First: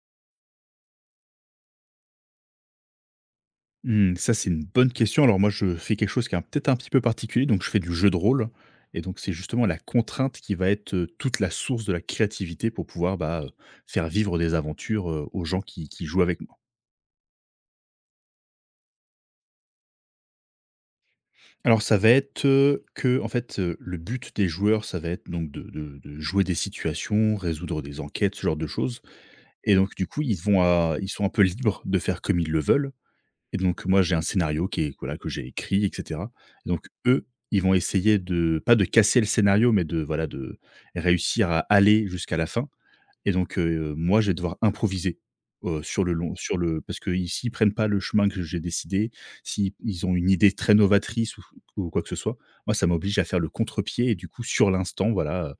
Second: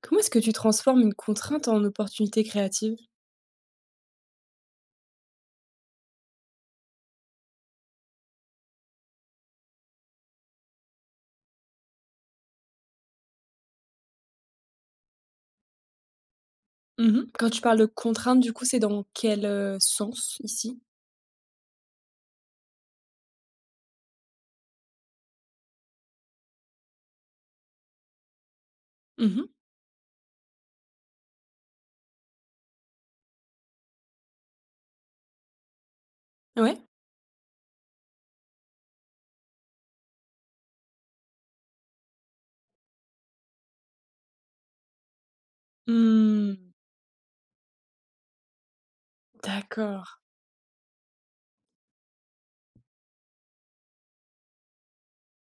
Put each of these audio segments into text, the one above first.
Comment est-ce que tu transformes une contrainte en opportunité créative? Mmh, ça, c'est une bonne question. Alors moi, je fais quelque chose qui est un peut-être un petit peu particulier, donc je fais du jeu de rôle et donc c'est justement la contrainte qui va être, toute la source de la créativité pour pouvoir, bah, faire vivre des aventures, aux gens qui jouent avec moi. Mmh. Quand tu parles de contrainte, du coup, c'est dans quel, sens ici? Alors ça va être, que en fait, le but des joueurs, ça va être donc de jouer des situations, résoudre des enquêtes, ce genre de choses Mmh. et donc du coup, ils vont à ils sont un peu libres de faire comme ils le veulent. Et donc moi, j'ai un scénario qui est voilà, que j'ai écrit et cetera. Et Ouais? donc eux, ils vont essayer de pas de casser le scénario, mais de voilà, de réussir à aller jusqu'à la fin et donc moi, je vais devoir improviser, sur le long Mmh, sur le parce que ici ils prennent pas le chemin que j'ai décidé, si d'accord. ils ont une idée très novatrice ou quoi que ce soit, moi, ça m'oblige à faire le contre-pied et du coup, sur l'instant, voilà,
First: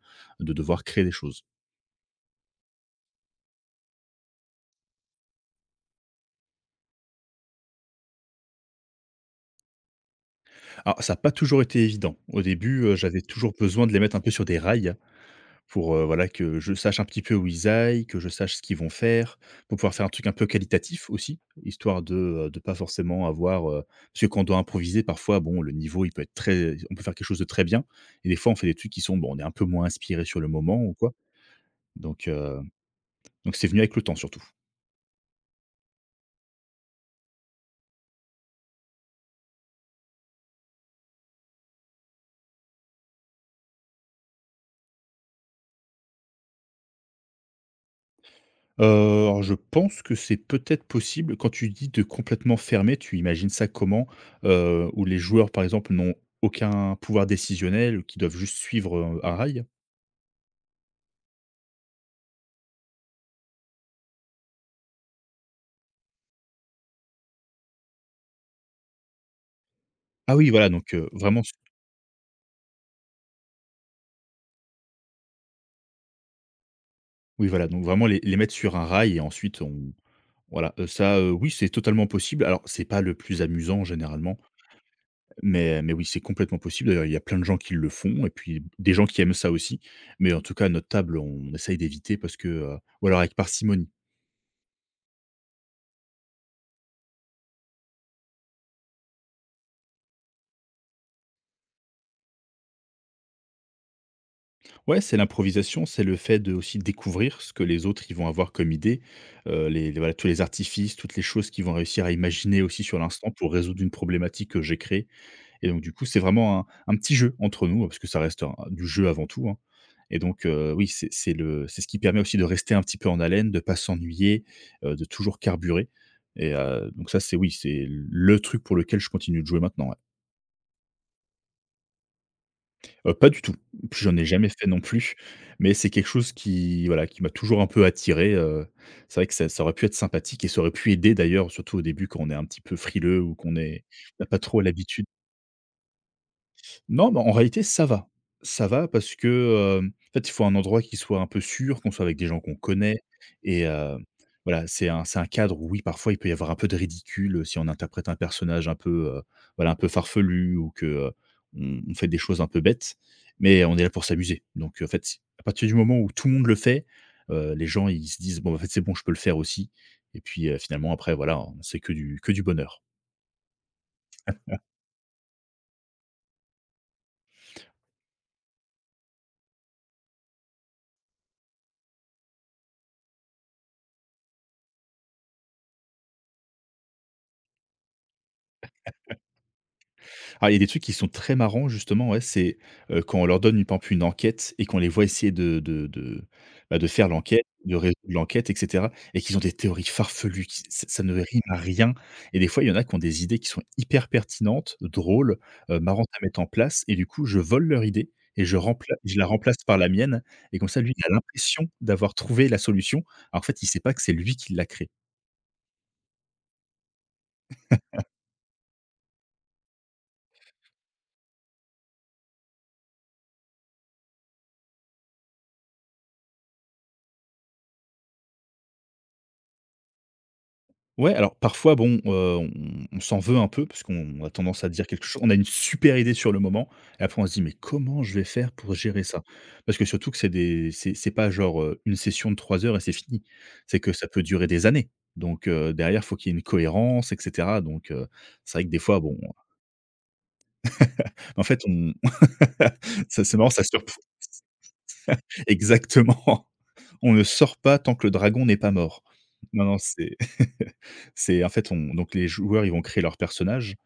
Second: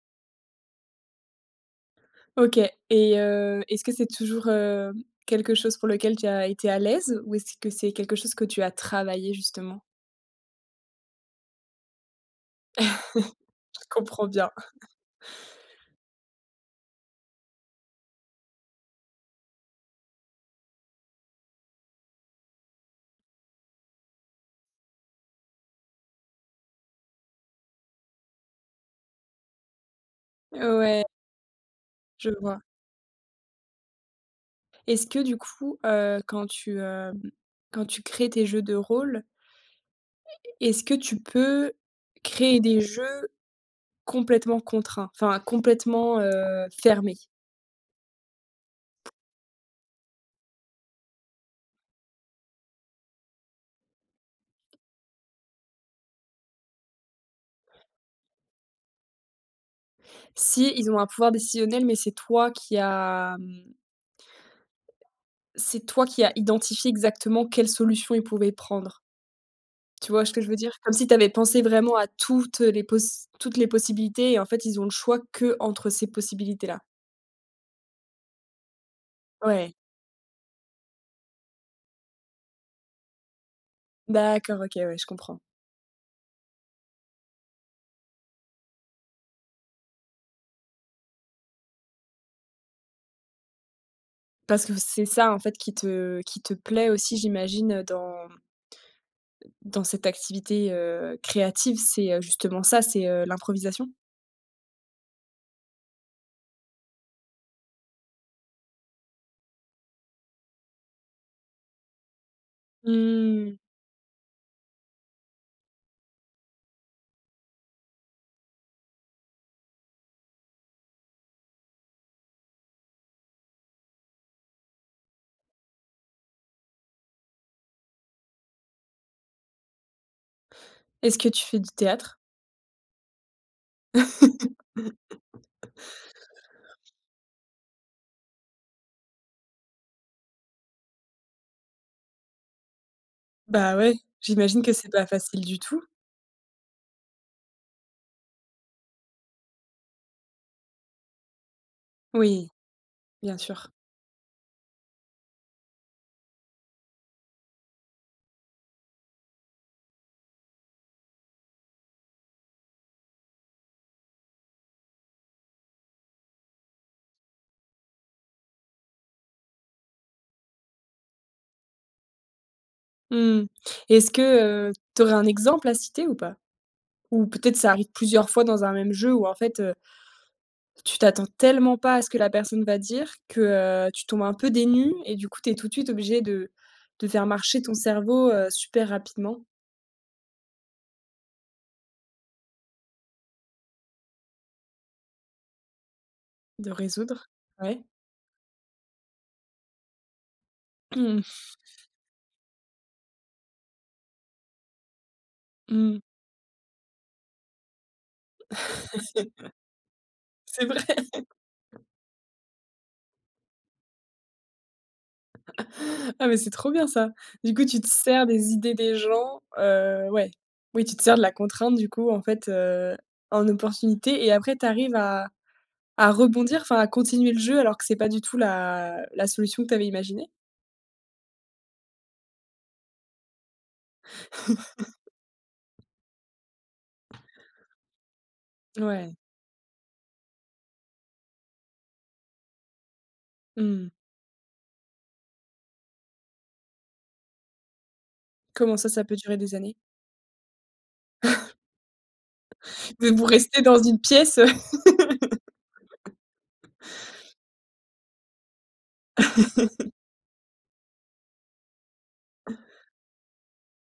de devoir créer des choses. OK, et est-ce que c'est toujours, quelque chose pour lequel tu as été à l'aise ou est-ce que c'est quelque chose que tu as travaillé justement? Alors ça n'a pas toujours été évident. Au début, j'avais toujours Je besoin de les mettre un comprends peu sur bien. des rails. Pour, voilà, que je sache un petit peu où ils aillent, que je sache ce qu'ils vont faire, pour pouvoir faire un truc un peu qualitatif aussi, histoire de pas forcément avoir, parce que quand on doit improviser parfois, bon, le niveau il peut être très on peut faire quelque chose de très bien et des fois on fait des trucs qui sont, bon, on est un peu moins inspiré sur le moment ou Ouais, quoi, donc je heu, vois. donc c'est venu avec le temps surtout. Est-ce que du coup, quand quand tu crées tes jeux de rôle, est-ce que tu peux créer des jeux complètement contraint, enfin complètement, fermé. Alors je pense que c'est peut-être possible. Quand tu dis de complètement fermer, tu imagines ça comment? Où les joueurs par exemple n'ont aucun pouvoir décisionnel, qui doivent juste suivre, un rail? Si, ils ont un pouvoir décisionnel, mais c'est toi qui as, mmh, c'est toi qui as identifié exactement quelle solution ils pouvaient prendre. Tu vois ce Ah que je oui, veux voilà, dire? Comme donc si tu avais vraiment s pensé vraiment à toutes les possibilités et en fait, ils ont le choix que entre ces possibilités-là. oui, voilà, donc vraiment les mettre sur un rail et ensuite Ouais, on voilà, ça, oui, c'est totalement possible. Alors, c'est pas le plus amusant généralement, d'accord, OK, ouais, je comprends. mais oui, c'est complètement possible. D'ailleurs, il y a plein de gens qui le font et puis des gens qui aiment ça aussi. Mais en tout cas, à notre table, on essaye d'éviter parce que, ou alors avec parcimonie. Parce que c'est ça en fait qui te plaît aussi j'imagine, dans cette activité, créative, justement ça, c'est l'improvisation? Ouais, c'est l'improvisation, c'est le fait de aussi découvrir ce que les autres, ils vont avoir comme idée, les voilà, tous les artifices, toutes les choses qu'ils vont réussir à imaginer aussi sur l'instant pour Mmh. résoudre une problématique que j'ai créée. Et donc du coup, c'est vraiment un petit jeu entre nous, parce que ça reste un du jeu avant tout, hein. Et donc oui, c'est ce qui permet aussi de rester un petit peu en haleine, de pas s'ennuyer, de toujours carburer et donc ça, c'est oui, c'est le truc pour lequel je continue de jouer maintenant, ouais. Est-ce que tu fais du théâtre? Pas du tout, puis j'en ai jamais fait non plus, mais c'est quelque chose qui, voilà, qui m'a toujours un peu attiré, c'est vrai que ça aurait pu être sympathique et ça aurait pu aider d'ailleurs, surtout au début quand on est un petit peu frileux ou qu'on Bah, est ouais, on a pas trop j'imagine que c'est pas l'habitude. facile du tout. Non, mais en réalité, ça va. Ça va parce que, en fait, il faut un endroit qui soit un peu sûr, qu'on soit avec des gens Oui, qu'on connaît bien et sûr. Voilà, c'est un cadre où oui, parfois, il peut y avoir un peu de ridicule, si on interprète un personnage un peu, voilà, un peu farfelu ou que, on fait des choses un peu bêtes, mais on est là pour s'amuser. Donc en fait, si à partir du moment où tout le monde le fait, les gens, ils se disent: «Bon, bah, en fait, c'est bon, je peux le faire aussi» et puis, finalement après, voilà, c'est que du bonheur. Mmh. Est-ce que, tu aurais un exemple à citer ou pas? Ou peut-être ça arrive plusieurs fois dans un même jeu où en fait, tu t'attends tellement pas à ce que la personne va dire que, tu tombes un peu dénu et du coup, tu es tout de suite obligé de faire marcher ton cerveau, super rapidement, Alors il y a des trucs qui sont très marrants justement, ouais, c'est, quand on leur donne, une, par exemple, une enquête et qu'on les voit essayer de bah, de faire résoudre. l'enquête, de Ouais. résoudre l'enquête et cetera et qu'ils ont des théories farfelues qui ç ça ne Mmh. rime à rien et des fois, il y en a qui ont des idées qui sont hyper pertinentes, drôles, Mmh. marrantes à mettre en place et du coup, je vole leur idée et je la remplace par la mienne et C'est comme ça, vrai. lui, il a l'impression d'avoir trouvé la solution. Alors, en fait, il ne sait pas que c'est lui qui l'a créée. Ah mais c'est trop bien ça. Du coup, tu te sers des idées des gens, ouais. Oui, tu te sers de la contrainte du coup en fait, en opportunité et après tu arrives à rebondir, enfin à continuer le jeu alors que c'est pas du tout la solution que tu avais imaginée? Ouais, alors parfois, bon, on s'en veut un peu parce qu'on a tendance à dire quelque chose on a une super idée sur le moment et après on se dit: «Mais comment je vais faire pour gérer Ouais. ça?» parce que surtout que c'est des c'est pas genre, une session de 3 heures et c'est fini. C'est Mmh. que ça peut durer des années donc derrière, faut qu'il y ait une cohérence et cetera donc c'est vrai que Comment des ça, fois, ça peut bon, durer des années? en fait, on Mais vous ça c'est marrant, restez ça dans surprend. une pièce, heu? Exactement. On ne sort pas tant que le dragon n'est pas mort. Non, non, c'est c'est en fait, on donc les joueurs, ils vont créer leur personnage.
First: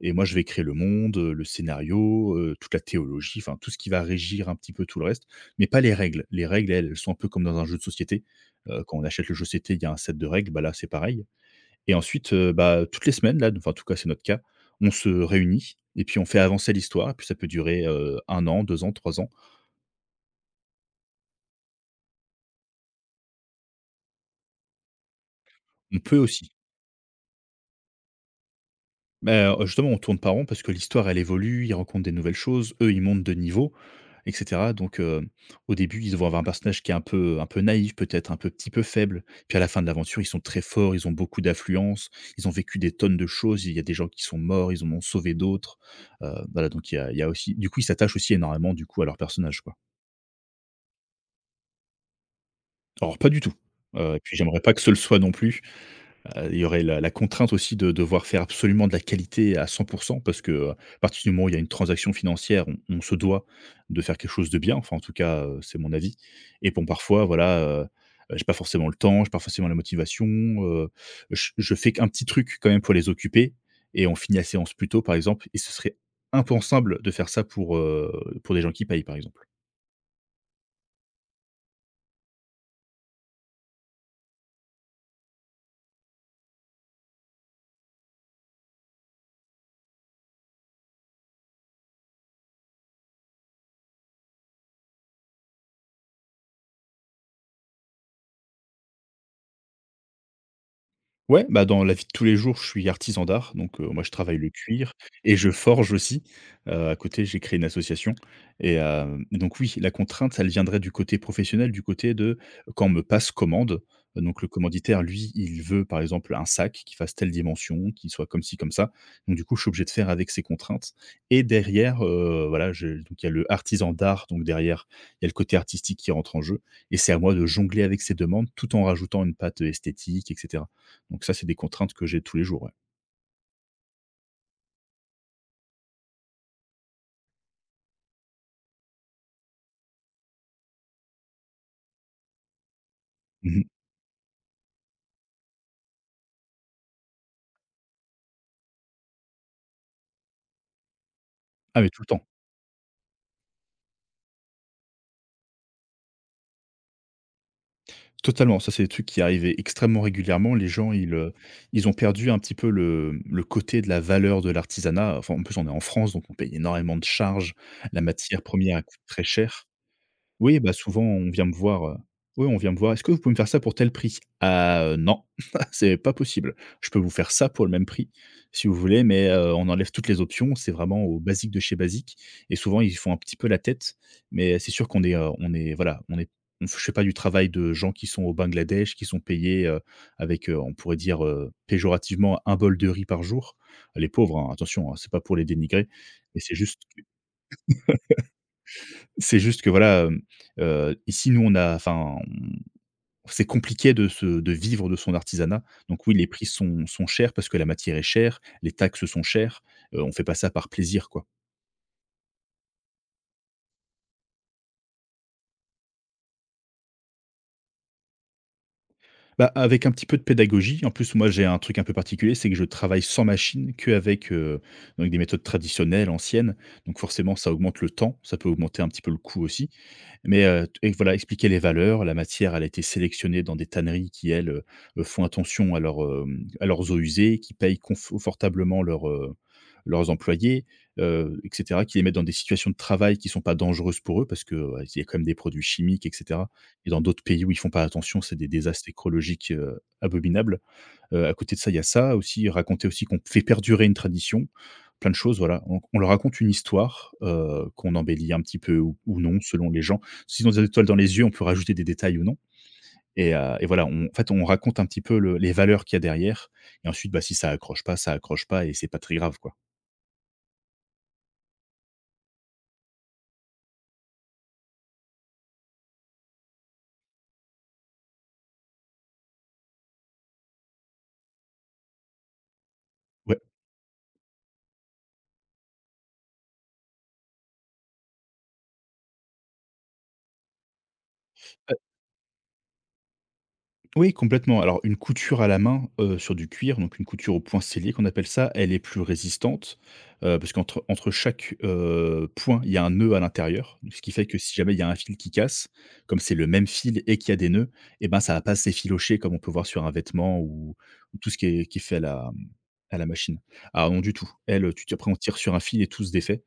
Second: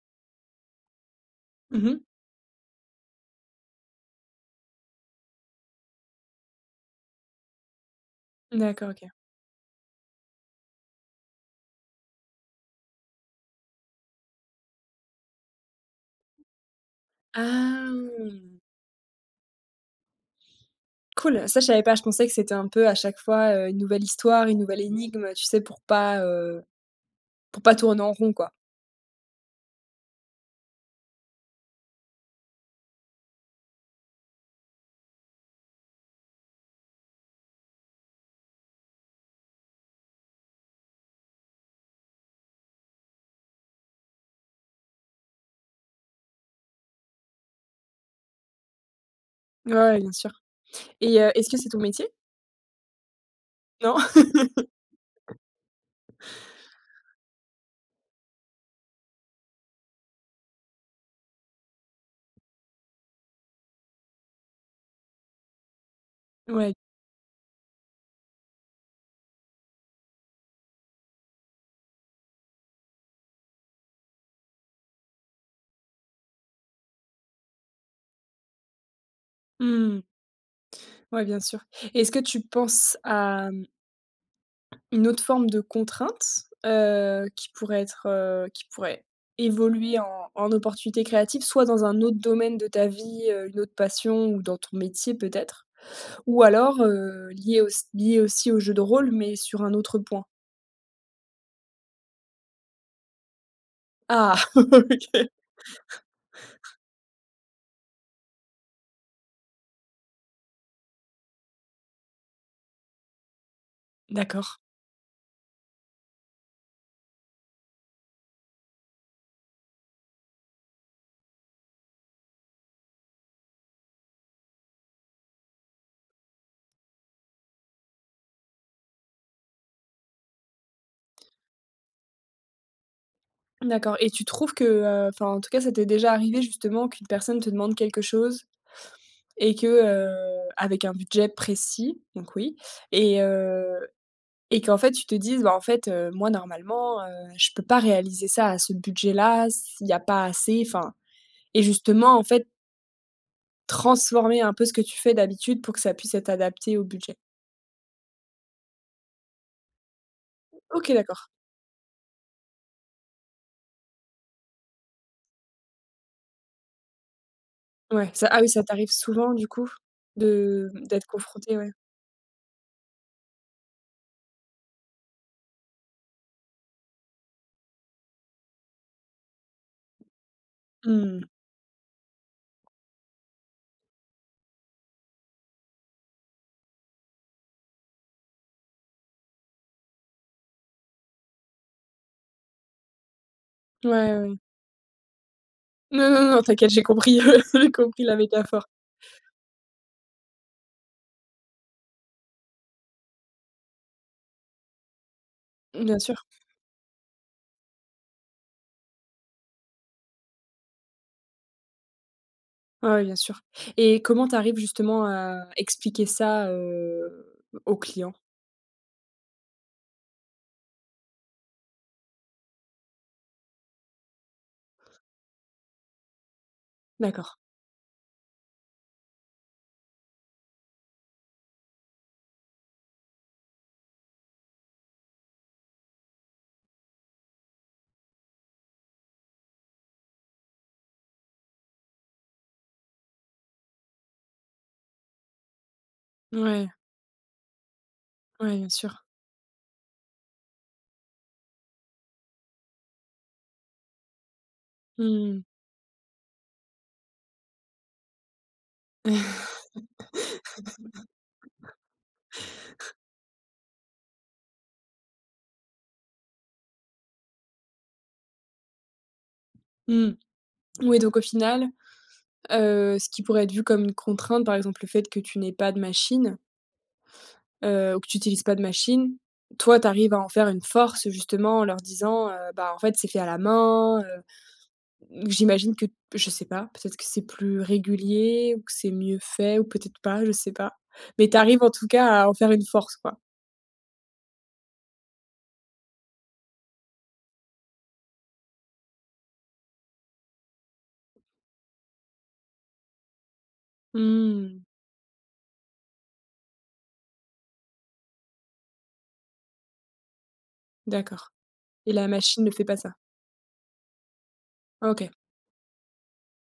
Et moi, je vais créer le monde, le Mmh mh. scénario, toute la théologie, enfin tout ce qui va régir un petit peu tout le reste, mais pas les règles. Les règles, elles sont un peu comme dans un jeu de société. D'accord, Quand on OK. achète le jeu de société, il y a un set de règles, bah là, c'est pareil. Et ensuite, bah, toutes les semaines là, enfin en tout cas c'est notre cas, on se réunit et puis on fait avancer l'histoire et puis ça peut durer, 1 Ah! an, 2 ans, 3 ans. Cool, ça je savais pas, je pensais que c'était un peu à chaque fois, une nouvelle histoire, une nouvelle énigme, tu sais, On peut aussi. Pour pas tourner en rond quoi. Bah, justement, on tourne pas rond parce que l'histoire elle évolue, ils rencontrent des nouvelles choses, eux, ils montent de niveau et cetera donc au début, ils vont avoir un personnage qui est un peu naïf, peut-être un peu petit peu faible, puis à la fin de l'aventure, ils sont très forts, ils ont beaucoup d'affluence, ils ont vécu des tonnes de choses, il y a des gens qui sont morts, ils en ont sauvé d'autres, voilà donc il y a aussi du coup, ils s'attachent aussi énormément, du coup, à leur personnage, Ouais, quoi. ouais, bien sûr. Et est-ce que c'est ton métier? Alors pas du tout, Non? Et puis j'aimerais pas que ce le soit non plus. Il y aurait la contrainte aussi de devoir faire absolument de la qualité à 100 parce que, à partir du moment où il y a une transaction financière, on se doit de faire quelque chose de bien, enfin en tout cas, c'est mon avis et Ouais. bon parfois voilà, j'ai pas forcément le temps, j'ai pas forcément la motivation, je fais qu'un petit truc quand même pour les occuper et on finit la séance plus tôt par exemple et ce serait impensable de faire ça pour des gens qui payent, par exemple. Mmh. Ouais, bien sûr. Et est-ce que tu penses à, mmh, une autre forme de contrainte, qui pourrait être, qui pourrait évoluer en opportunité créative, soit dans un autre domaine de ta vie, une autre passion ou dans ton métier peut-être? Ou alors, lié auss liée aussi au jeu de rôle, mais sur un autre point? Ouais, bah, dans la vie de tous les jours, je suis artisan d'art, donc moi je travaille Ah! le cuir OK. et je forge aussi. À côté, j'ai créé une association et donc oui, la contrainte, elle viendrait du côté professionnel, du côté de quand on me passe commande. Donc D'accord. le commanditaire, lui, il veut par exemple un sac qui fasse telle dimension, qui soit comme ci, comme ça. Donc du coup, je suis obligé de faire avec ces contraintes et derrière, voilà, je donc il y a le artisan d'art, donc derrière, il y a le côté artistique qui rentre en jeu et c'est à moi de jongler avec ces demandes tout en rajoutant une patte esthétique etc. Donc ça, c'est des contraintes que j'ai tous les jours, ouais. D'accord, et tu trouves que, enfin, en tout cas, ça t'est déjà arrivé justement qu'une personne te demande quelque chose et que, avec un budget précis, donc oui, et Mmh. heu et qu'en fait, tu te dises: «Bah, en fait, moi normalement, je peux pas réaliser ça à ce budget-là, s'il y a pas assez», enfin et Ah mais tout le justement, en temps. fait, transformer un peu ce que tu fais d'habitude pour que ça puisse être adapté au budget. Totalement, ça, c'est des trucs qui arrivaient extrêmement régulièrement. Les gens, OK, ils, d'accord. heu, ils ont perdu un petit peu le côté de la valeur de l'artisanat. Enfin, en plus, on est en France, donc on paye énormément de charges. La Ouais, ça ah matière oui, ça première, elle t'arrive coûte très souvent du cher. coup? Oui, De bah, souvent d'être on vient me confronté ouais. voir, oui, on vient me voir: «Est-ce que vous pouvez me faire ça pour tel prix?» «Ah, non, c'est pas possible. Je peux vous faire ça pour le même prix, si vous voulez, mais, on enlève toutes les options, c'est vraiment au Mmh. basique de chez basique», et souvent ils font un petit peu la tête, mais c'est sûr qu'on est, on est voilà, on je fais pas du travail de gens qui sont au Bangladesh, qui sont payés, avec, on pourrait dire, péjorativement, un bol de riz par jour. Ouais, Les ouais. pauvres, hein, attention, hein, c'est pas pour les dénigrer, Non, non, non, mais c'est t'inquiète, j'ai juste compris, j'ai compris la métaphore. c'est juste que voilà, ici nous on a enfin, on C'est compliqué de se de vivre de son artisanat. Bien Donc sûr. oui, les prix sont chers parce que la matière est chère, les taxes sont chères, on fait pas ça par plaisir, quoi. Ouais, ouais, bien sûr, et comment tu arrives justement à expliquer ça, aux clients? Bah, avec un petit peu de pédagogie. En plus, moi, j'ai un truc un peu particulier, c'est que je travaille sans machine, qu'avec, donc des méthodes traditionnelles, anciennes. Donc forcément, D'accord. ça augmente le temps, ça peut augmenter un petit peu le coût aussi. Mais, et voilà, expliquer les valeurs. La matière, elle a été sélectionnée dans des tanneries qui, elles, font attention à leur à leurs eaux usées, qui payent confortablement leurs, leurs employés, et cetera, qui les mettent dans des situations de travail qui sont pas dangereuses pour eux parce que, ouais, il y a quand même des produits chimiques, etc. Ouais, Et dans d'autres pays où ils font pas attention, c'est des ouais, bien désastres sûr. écologiques, abominables. À côté de ça, il y a ça aussi, raconter aussi qu'on fait perdurer une tradition, plein de choses, Mmh. voilà. On leur raconte une histoire, qu'on embellit un petit peu ou non, selon les gens. S'ils ont des étoiles dans les yeux, on peut rajouter des détails ou non, et voilà, on raconte un petit peu le les valeurs qu'il y a derrière, et ensuite, bah, si ça accroche pas, ça accroche pas, et c'est pas très grave, quoi. Mmh. Oui, donc au final, ce qui pourrait être vu comme une contrainte, par exemple, le fait que tu n'aies pas de machine, ou que tu utilises pas de machine, toi, tu arrives à en faire une force, justement, en leur disant, «Bah, en fait, c'est fait à la Ouais. main», j'imagine que je sais pas, peut-être que c'est plus régulier ou que c'est mieux fait ou peut-être pas, je sais pas, mais tu arrives en tout cas à en faire une force, quoi? Oui, complètement. Alors, une couture à la main, sur du cuir, donc une couture au point scellé qu'on appelle ça, elle est plus résistante, parce qu'entre chaque, point, il y a un nœud à l'intérieur. Ce qui fait que si Mmh, jamais il y a un fil qui casse, comme c'est le même fil et qu'il y a des nœuds, et ben, ça va pas s'effilocher comme on peut voir sur un vêtement ou tout d'accord, ce qui est et fait à la la, machine mmh, ne fait pas ça? à la machine. Ah non, du tout. Elle, tu OK. après on tire sur un fil et tout se défait.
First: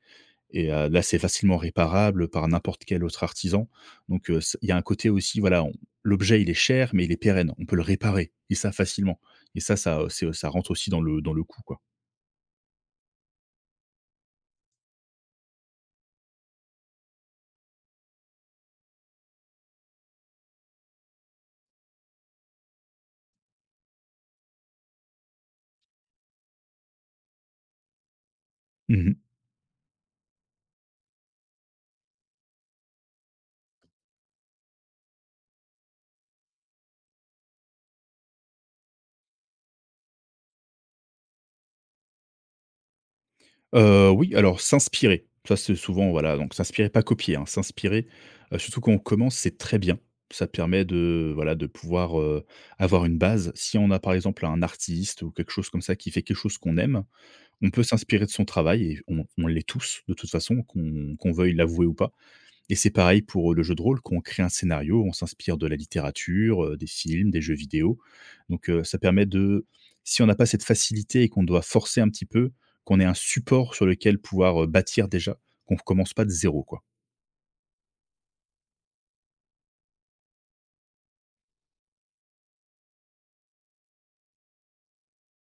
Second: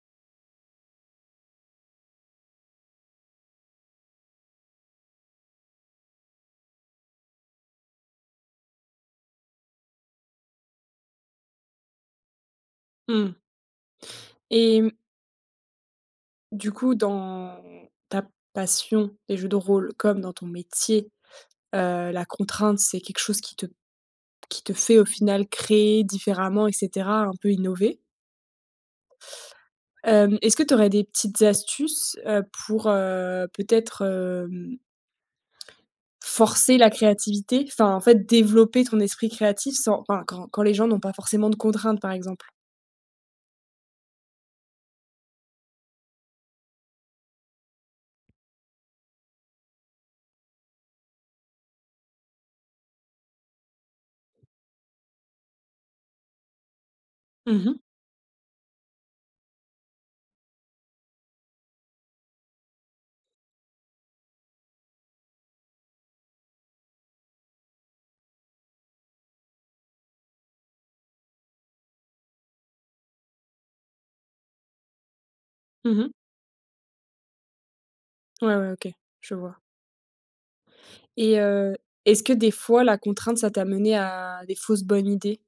Et là, c'est facilement réparable par n'importe quel autre artisan. Donc c il y a un côté aussi, voilà, on l'objet, il est cher, mais il est pérenne. On peut le réparer et ça facilement, et ça rentre aussi dans le coût, quoi. Mmh et mmh, du coup, dans ta passion des jeux de rôle comme dans ton métier, la contrainte, c'est quelque chose qui te fait au final créer différemment et cetera, un peu innover. Mmh mh. Hem, est-ce que tu aurais des petites astuces, pour, peut-être, hem, forcer la créativité? Enfin, en fait, développer ton esprit créatif sans enfin, quand les gens n'ont pas forcément de contraintes, par exemple? Oui, alors s'inspirer, ça, c'est souvent, voilà, donc s'inspirer, pas copier, hein, s'inspirer, surtout quand on commence, c'est très bien. Ça permet de, voilà, de pouvoir, avoir une base. Si on a, par exemple, un artiste ou quelque chose comme ça qui fait quelque chose qu'on aime, on Mhm. peut s'inspirer de son travail et on l'est tous de toute façon, qu'on veuille l'avouer ou pas, et c'est pareil pour, le jeu de rôle, qu'on crée un scénario, on s'inspire de la littérature, des films, des jeux vidéo, donc ça permet de si on n'a pas cette facilité et qu'on doit forcer un petit peu, qu'on ait un support sur lequel pouvoir, bâtir déjà, qu'on ne Mhm. commence pas de zéro, quoi. Ouais, ouais, OK, je vois. Et est-ce que des fois la contrainte ça t'a mené à des fausses bonnes idées?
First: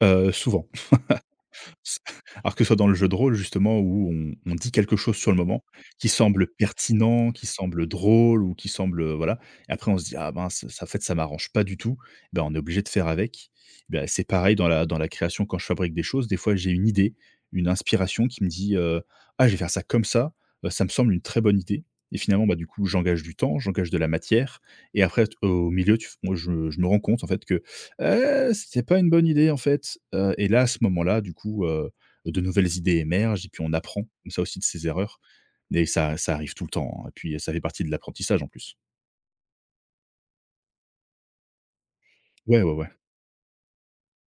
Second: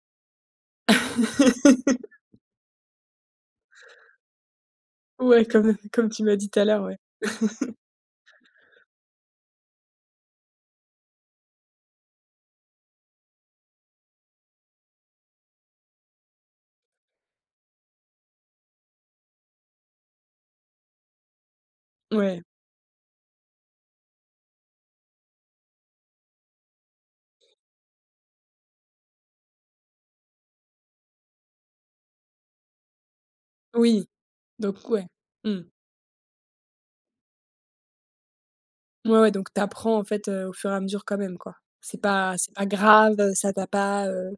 Souvent. Alors que ce soit dans le jeu de rôle justement où on dit quelque chose sur le Ouais, moment, comme qui comme tu m'as semble dit tout à l'heure, ouais. pertinent, qui semble drôle ou qui semble, voilà, et après on se dit: «Ah ben ça, en fait ça m'arrange pas du tout», eh ben on est obligé de faire avec. Eh ben c'est pareil dans la création, quand je fabrique des choses, des fois j'ai une idée, une inspiration qui me dit, «Ah, je vais faire ça comme ça, ça me semble une très bonne idée», et Ouais, finalement, bah, du coup j'engage du temps, j'engage de la matière, et après au milieu tu moi je me rends compte en fait que c'était pas une bonne idée en fait, et là, à ce moment-là, du coup, de nouvelles idées émergent et puis on apprend oui, comme ça aussi de ses donc ouais. erreurs, Mmh. mais ça arrive tout le temps, hein, et puis ça fait partie de l'apprentissage en plus. Ouais, ouais, donc tu apprends en fait, au fur et à mesure quand même quoi. C'est pas c'est Ouais, pas ouais, ouais. grave, ça t'a pas,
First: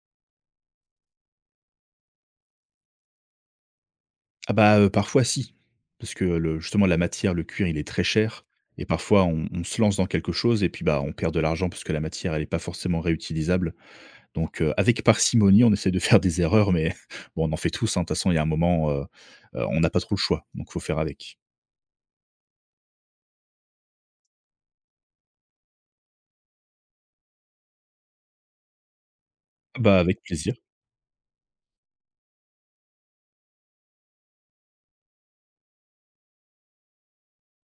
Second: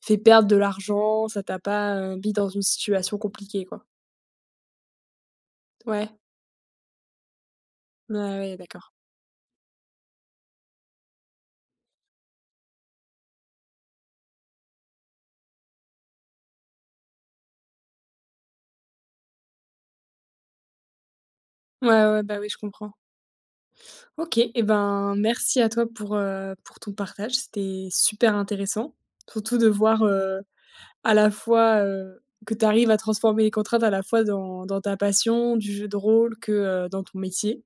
fait perdre de l'argent, ça t'a pas, mis dans une situation compliquée quoi. Ah bah, parfois si, Ouais, parce que le justement la matière, le cuir, il est très ouais, cher, ouais, et d'accord. parfois on se lance dans quelque chose et puis, bah, on perd de l'argent parce que la matière, elle est pas forcément réutilisable, donc avec parcimonie, on essaie de faire des erreurs mais bon, on en fait tous, hein, de toute façon, il y a un moment, on n'a pas trop le choix donc faut faire avec. Ouais, ouais, bah, oui, je comprends. OK et ben, merci à toi pour ton partage, c'était super intéressant. Surtout de Bah, voir, avec heu, plaisir. à la fois, que tu arrives à transformer les contraintes à la fois dans ta passion du jeu de rôle que, dans ton métier.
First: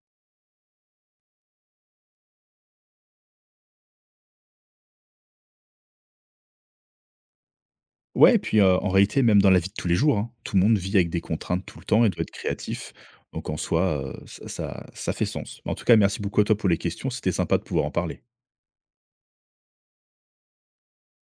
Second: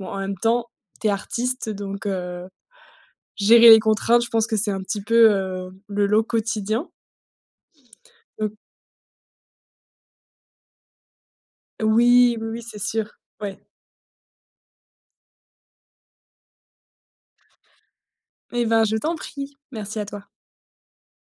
Bon, en même temps, tu es artiste donc, gérer les contraintes, je pense que c'est un petit peu, le lot quotidien. Ouais, et Donc puis, en réalité, même dans la vie de tous les jours, hein, tout le monde vit avec des contraintes tout le temps et doit être oui, oui, oui, c'est créatif. sûr. Donc en Ouais. soi, ça fait sens. En tout cas, merci beaucoup à toi pour les questions, c'était sympa de pouvoir en parler. Eh ben, je t'en prie. Merci à toi.